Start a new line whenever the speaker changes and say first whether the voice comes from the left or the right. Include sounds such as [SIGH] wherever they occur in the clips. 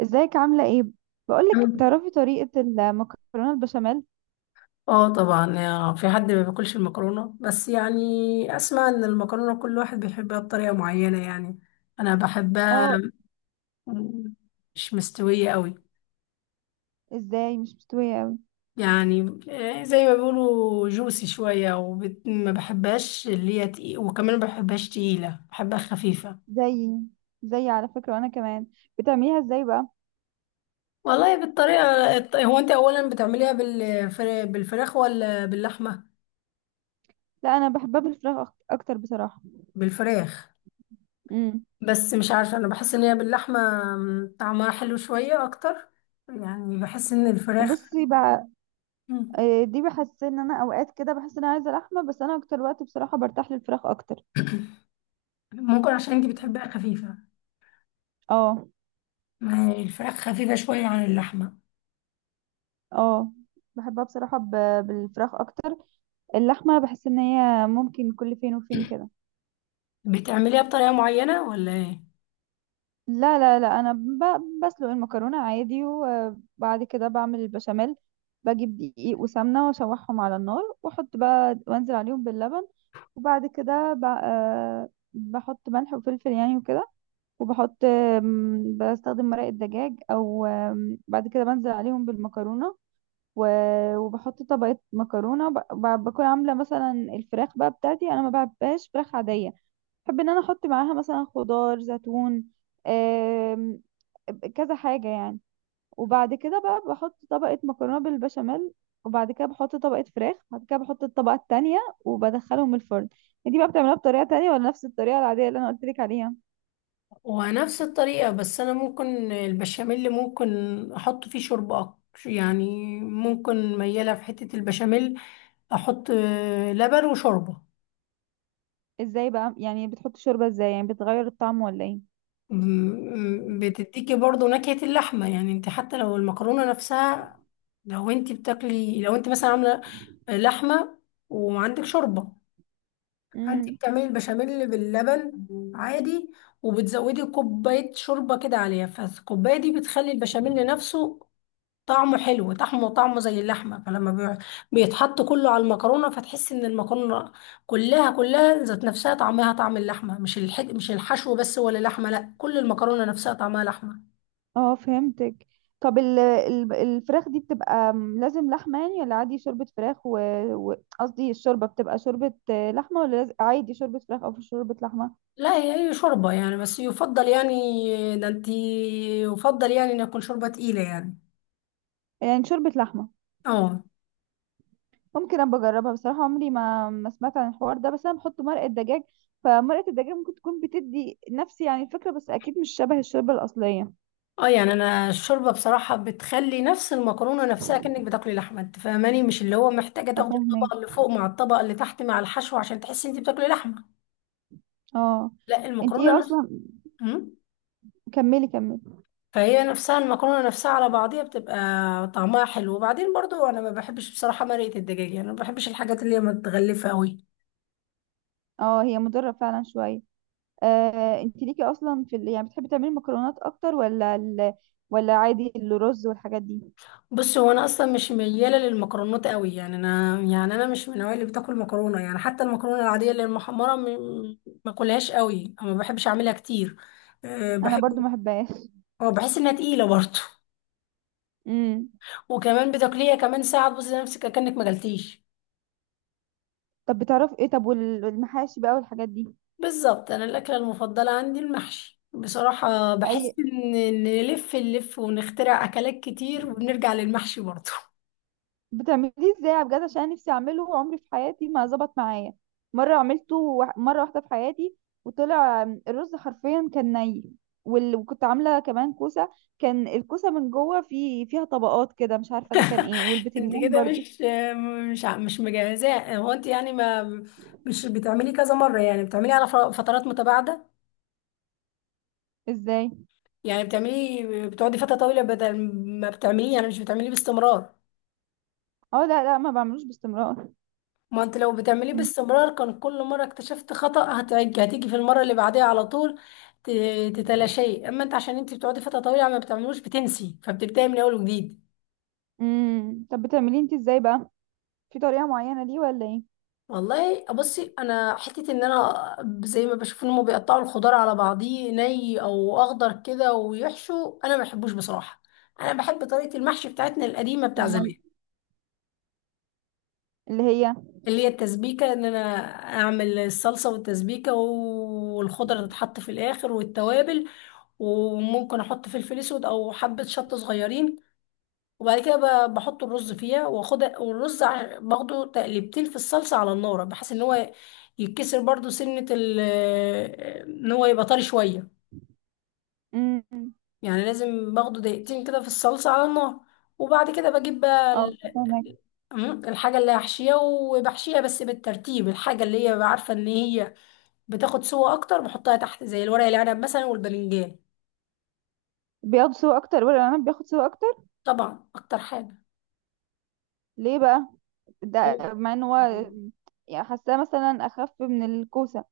right: ازيك؟ عاملة ايه؟ بقولك، تعرفي طريقة المكرونة البشاميل؟
left: اه طبعا، في حد ما بياكلش المكرونه، بس يعني اسمع ان المكرونه كل واحد بيحبها بطريقه معينه يعني. انا بحبها
right: اه.
left: مش مستويه قوي
right: ازاي مش مستوية اوي؟
left: يعني، زي ما بيقولوا جوسي شويه، وما بحبهاش اللي هي تقيل، وكمان ما بحبهاش تقيله، بحبها خفيفه.
right: زي زي على فكرة، وانا كمان. بتعمليها ازاي بقى؟
left: والله بالطريقه هو انت اولا بتعمليها بالفراخ، ولا باللحمه؟
right: لا، انا بحبها بالفراخ اكتر بصراحة.
left: بالفراخ.
right: امم.
left: بس مش عارفة، أنا بحس إن هي باللحمة، طعمها حلو شوية أكتر. يعني بحس إن الفراخ،
right: بصي بقى،
left: م،
right: دي بحس ان انا اوقات كده بحس ان انا عايزة لحمة، بس انا اكتر وقت بصراحة برتاح للفراخ اكتر.
left: ممكن عشان أنتي بتحبيها خفيفة.
right: اه.
left: ما هي الفراخ خفيفة شوية عن اللحمة.
right: اه، بحبها بصراحة بالفراخ اكتر. اللحمة بحس ان هي ممكن كل فين وفين كده.
left: بتعمليها بطريقة معينة ولا إيه؟
right: لا، انا بسلق المكرونه عادي، وبعد كده بعمل البشاميل. بجيب دقيق وسمنه واشوحهم على النار، واحط بقى وانزل عليهم باللبن. وبعد كده بحط ملح وفلفل يعني وكده. وبحط بستخدم مرق الدجاج، او بعد كده بنزل عليهم بالمكرونه. وبحط طبقه مكرونه، بكون عامله مثلا الفراخ بقى. بتاعتي انا ما بحبهاش فراخ عاديه، بحب ان انا احط معاها مثلا خضار، زيتون، آم، كذا حاجة يعني. وبعد كده بقى بحط طبقة مكرونة بالبشاميل، وبعد كده بحط طبقة فراخ، وبعد كده بحط الطبقة التانية، وبدخلهم الفرن. دي بقى بتعملها بطريقة تانية، ولا نفس الطريقة العادية اللي انا قلت لك عليها؟
left: ونفس الطريقة، بس أنا ممكن البشاميل، أحط فيه شوربة أكتر يعني. ممكن ميالة في حتة البشاميل، أحط لبن وشوربة.
right: ازاي بقى يعني؟ بتحط شوربة ازاي يعني؟ بتغير الطعم ولا ايه؟
left: بتديكي برضو نكهة اللحمة. يعني انت حتى لو المكرونة نفسها، لو انت مثلا عاملة لحمة، وعندك شوربة، فانت
right: امم.
left: بتعملي البشاميل باللبن عادي، وبتزودي كوباية شوربة كده عليها، فالكوباية دي بتخلي البشاميل نفسه طعمه حلو، طعمه زي اللحمة. فلما بيتحط كله على المكرونة، فتحس ان المكرونة كلها ذات نفسها طعمها طعم اللحمة. مش الحشو بس، ولا لحمة، لا كل المكرونة نفسها طعمها لحمة.
right: اه، فهمتك. طب الفراخ دي بتبقى لازم لحمة يعني، ولا عادي شوربة فراخ؟ و قصدي الشوربة بتبقى شوربة لحمة، ولا عادي شوربة فراخ أو شوربة لحمة؟
left: لا، هي شوربة يعني، بس يفضل يعني، ده انتي، يفضل يعني ان يكون شوربة تقيلة يعني.
right: يعني شوربة لحمة.
left: اه.
right: ممكن أبقى أجربها بصراحة، عمري ما ما سمعت عن الحوار ده، بس أنا بحط مرقة دجاج. فمرقة الدجاج ممكن تكون بتدي نفس يعني الفكرة، بس أكيد مش شبه الشوربة الأصلية.
left: اه. يعني انا الشوربة بصراحة بتخلي نفس المكرونة نفسها كأنك بتاكلي لحمة، انت فاهماني؟ مش اللي هو محتاجة تاخدي
right: أفهمك.
left: الطبقة اللي فوق مع الطبقة اللي تحت مع الحشو عشان تحسي انت بتاكلي لحمة.
right: اه.
left: لا
right: انت ايه
left: المكرونه.
right: اصلا؟
left: مم.
right: كملي، كملي.
left: فهي نفسها، المكرونة نفسها على بعضيها بتبقى طعمها حلو. وبعدين برضو انا ما بحبش بصراحة مرقة الدجاج، يعني ما بحبش الحاجات اللي هي متغلفة قوي.
right: اه، هي مضرة فعلا شوية. انت ليكي اصلا في ال... يعني بتحبي تعملي المكرونات اكتر، ولا ال... ولا عادي الرز والحاجات دي؟
left: بص، هو انا اصلا مش ميالة للمكرونات قوي يعني، انا مش من النوع اللي بتاكل مكرونة يعني. حتى المكرونة العادية اللي المحمرة، ما اكلهاش قوي، أو ما بحبش اعملها كتير. أه،
right: انا
left: بحب.
right: برضو ما بحبهاش.
left: أه، بحس انها تقيلة برضو.
right: امم.
left: [LAUGHS] وكمان بتاكليها كمان، ساعة تبصي نفسك كأنك ما جلتيش.
right: طب بتعرفي ايه؟ طب والمحاشي بقى والحاجات دي؟
left: بالظبط، انا الاكله المفضله عندي المحشي بصراحه. بحس
right: اي.
left: ان نلف نلف ونخترع اكلات كتير، وبنرجع للمحشي برضه.
right: بتعمليه ازاي بجد؟ عشان أنا نفسي اعمله، عمري في حياتي ما ظبط معايا. مره عملته مره واحده في حياتي، وطلع الرز حرفيا كان ني. وال... وكنت عامله كمان كوسه. كان الكوسه من جوه في فيها طبقات كده، مش عارفه ده كان ايه،
left: [LAUGHS] انت
right: والبتنجان
left: كده
right: برضو.
left: مش مجهزاه. هو انت يعني، ما مش بتعملي كذا مره، يعني بتعملي على فترات متباعده.
right: ازاي؟
left: يعني بتقعدي فتره طويله، بدل ما بتعمليه، يعني مش بتعمليه باستمرار.
right: اه، لا، ما بعملوش باستمرار.
left: ما انت لو بتعمليه باستمرار كان كل مرة اكتشفت خطأ هتيجي في المرة اللي بعديها على طول ت- تتلاشيه. اما انت عشان انت بتقعدي فترة طويلة ما بتعملوش، بتنسي، فبتبداي من اول وجديد.
right: امم. طب بتعمليه انت ازاي بقى؟ في طريقة معينة ليه ولا ايه؟
left: والله بصي، انا حتة ان انا زي ما بشوف ان هم بيقطعوا الخضار على بعضيه ني او اخضر كده ويحشوا، انا ما بحبوش بصراحة. انا بحب طريقة المحشي بتاعتنا القديمة، بتاع زمان.
right: أمال اللي هي؟
left: اللي هي التسبيكة، ان انا اعمل الصلصة والتسبيكة، والخضرة تتحط في الاخر، والتوابل. وممكن احط فلفل اسود او حبة شطة صغيرين. وبعد كده بحط الرز فيها، واخد والرز باخده تقليبتين في الصلصة على النار، بحيث ان هو يتكسر برضو سنة ال ان هو يبقى طري شوية.
right: امم.
left: يعني لازم باخده دقيقتين كده في الصلصة على النار. وبعد كده بجيب بقى
right: اه، فهمك.
left: الحاجة اللي هحشيها، وبحشيها بس بالترتيب. الحاجة اللي هي عارفة ان هي بتاخد سوا اكتر بحطها تحت، زي الورق العنب مثلا والباذنجان.
right: بياخد سوا اكتر، ولا انا بياخد سوا اكتر؟
left: طبعا، اكتر حاجه.
right: ليه بقى؟ ده
left: أو-
right: مع ان هو يعني حاساه مثلا اخف من الكوسة.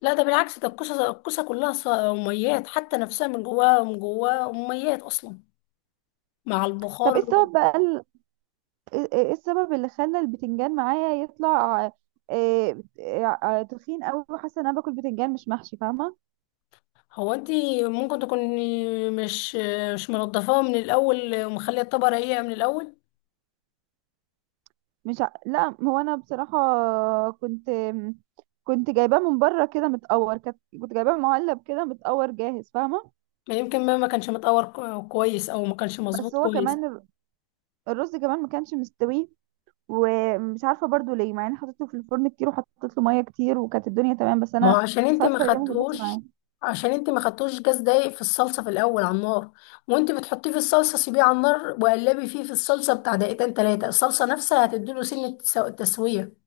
left: لا، ده بالعكس، ده الكوسه كلها اميات، حتى نفسها من جواها اميات اصلا مع
right: طب ايه
left: البخار.
right: السبب بقى ايه؟ إيه السبب اللي خلى البتنجان معايا يطلع تخين قوي، وحاسه ان انا باكل بتنجان مش محشي، فاهمة؟
left: هو انت ممكن تكوني مش منضفاها من الاول، ومخليه الطبقه رقيقه من الاول.
right: مش ع... لا، هو انا بصراحه كنت كنت جايباه من بره كده متقور، كنت جايباه معلب كده متقور جاهز، فاهمه؟
left: ما يمكن ما كانش متقور كويس، او ما كانش
right: بس
left: مظبوط
right: هو
left: كويس.
right: كمان الرز كمان ما كانش مستوي، ومش عارفه برضو ليه، مع اني حطيته في الفرن كتير وحطيت له ميه كتير، وكانت الدنيا تمام، بس
left: ما هو
right: انا مش عارفه ليه ما ظبطش معايا.
left: عشان انت ما خدتوش جاز دايق في الصلصه في الاول على النار. وانت بتحطيه في الصلصه، سيبيه على النار وقلبي فيه في الصلصه بتاع دقيقتين تلاته. الصلصه نفسها هتديله سنه، تسويه.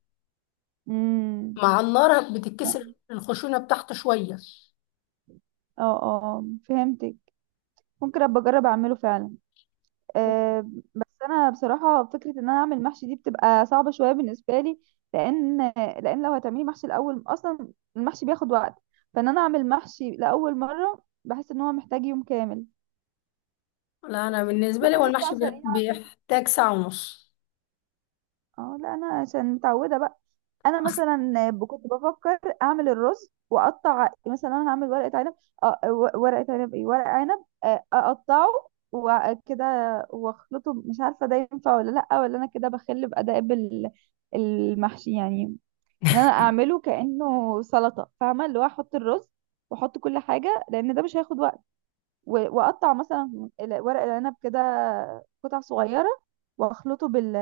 right: امم.
left: مع النار بتتكسر الخشونه بتاعته شويه.
right: اه اه، فهمتك. ممكن ابقى اجرب اعمله فعلا. آه، بس انا بصراحه فكره ان انا اعمل محشي دي بتبقى صعبه شويه بالنسبه لي. لان لو هتعملي محشي الاول اصلا، المحشي بياخد وقت. فان انا اعمل محشي لاول مره بحس ان هو محتاج يوم كامل.
left: لا، انا
right: في
left: بالنسبه لي هو
right: حاجات
left: المحشي
right: بقى سريعه.
left: بيحتاج ساعه ونص.
right: اه، لا، انا عشان متعوده بقى. انا
left: [LAUGHS] اصلا.
right: مثلا كنت بفكر اعمل الرز واقطع، مثلا انا هعمل ورقه عنب، ورقه عنب، ايه، ورق عنب اقطعه وكده، واخلطه. مش عارفه ده ينفع ولا لا، ولا انا كده بخل باداب المحشي يعني، ان انا اعمله كانه سلطه، فاهمه؟ اللي هو احط الرز واحط كل حاجه، لان ده مش هياخد وقت. واقطع مثلا ورق العنب كده قطع صغيره، واخلطه بال،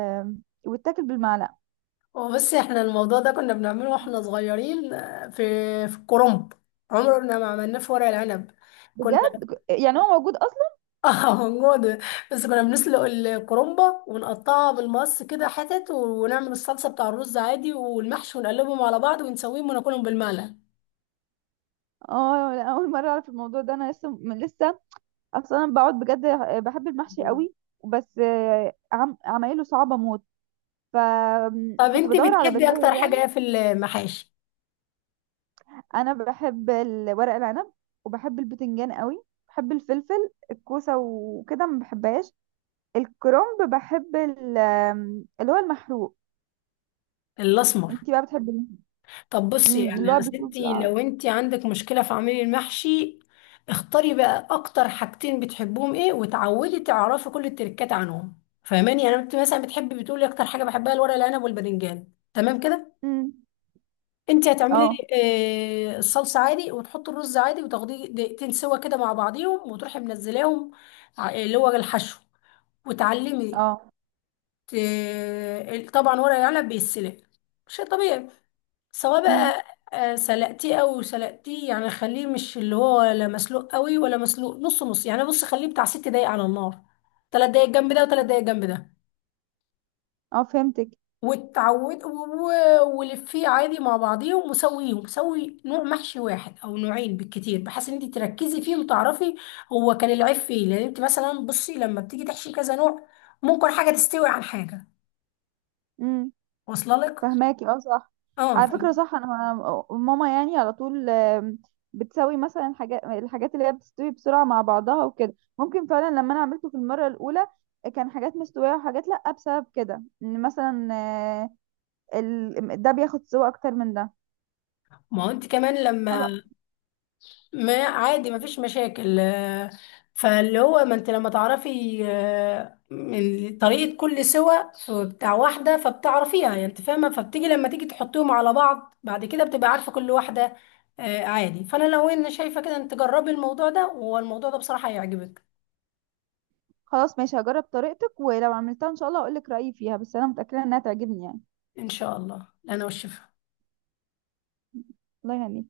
right: ويتاكل بالمعلقه.
left: وبس، احنا الموضوع ده كنا بنعمله واحنا صغيرين، في الكرنب. عمرنا ما عملناه في ورق العنب. كنا.
right: بجد؟ يعني هو موجود اصلا؟
left: اه، موجودة. بس كنا بنسلق الكرومبة، ونقطعها بالمقص كده حتت، ونعمل الصلصة بتاع الرز عادي والمحشي، ونقلبهم على بعض ونسويهم وناكلهم بالمعلقة.
right: اه، لا، اول مره اعرف الموضوع ده. انا لسه من لسه اصلا، أنا بقعد بجد، بحب المحشي
left: مم.
right: قوي، بس عمايله صعبه موت،
left: طب
right: فكنت
left: انت
right: بدور على
left: بتحبي
right: بدائل
left: اكتر
right: يعني.
left: حاجة ايه في المحاشي؟
right: انا بحب ورق العنب، وبحب البتنجان قوي. بحب الفلفل. الكوسه وكده ما بحبهاش. الكرنب بحب ال... اللي هو المحروق.
left: الاسمر.
right: انتي بقى بتحبي مين؟
left: طب بصي،
right: مم،
left: يعني
right: اللي هو
left: انا
right: بيكون في
left: ستي
right: العرض.
left: لو انت عندك مشكلة في عميل المحشي، اختاري بقى اكتر حاجتين بتحبهم ايه، وتعودي تعرفي كل التركات عنهم. فاهماني؟ يعني انت مثلا بتقولي اكتر حاجة بحبها الورق العنب والباذنجان، تمام كده.
right: مم.
left: انت هتعملي
right: اه.
left: الصلصه عادي، وتحطي الرز عادي، وتاخديه دقيقتين سوا كده مع بعضيهم، وتروحي منزلاهم اللي هو الحشو. وتعلمي
right: اه.
left: ت- طبعا ورق العنب بيتسلق، شيء طبيعي. سواء
right: مم.
left: بقى سلقتيه او سلقتيه، يعني خليه مش اللي هو لا مسلوق قوي ولا مسلوق نص نص. يعني بص خليه بتاع ست دقايق على النار، ثلاث دقايق جنب ده، وثلاث دقايق جنب ده.
right: اه، فهمتك.
left: وتعود ولفيه عادي مع بعضيهم، وسويهم سوي نوع محشي واحد او نوعين بالكتير، بحيث ان انت تركزي فيه وتعرفي هو كان العيب فيه. لان انت مثلا بصي لما بتيجي تحشي كذا نوع، ممكن حاجه تستوي عن حاجه، واصله لك.
right: فهماكي، اه، صح.
left: اه
right: على فكرة صح، انا أنا ماما يعني على طول بتسوي مثلا حاجات، الحاجات اللي هي بتستوي بسرعة مع بعضها وكده. ممكن فعلا لما انا عملته في المرة الاولى كان حاجات مستوية وحاجات لا، بسبب كده ان مثلا ده بياخد سوا اكتر من ده.
left: ما هو انت كمان
right: خلاص.
left: لما، ما عادي مفيش مشاكل. فاللي هو، ما انت لما تعرفي من طريقة كل سوى بتاع واحدة فبتعرفيها يعني، انت فاهمة؟ فبتيجي لما تيجي تحطيهم على بعض، بعد كده بتبقى عارفة كل واحدة عادي. فانا لو انا شايفة كده، انت جربي الموضوع ده، والموضوع ده بصراحة هيعجبك.
right: خلاص، ماشي، هجرب طريقتك، ولو عملتها ان شاء الله هقولك رأيي فيها، بس انا متأكدة انها تعجبني يعني.
left: ان شاء الله انا والشفاء.
right: الله يهنيك.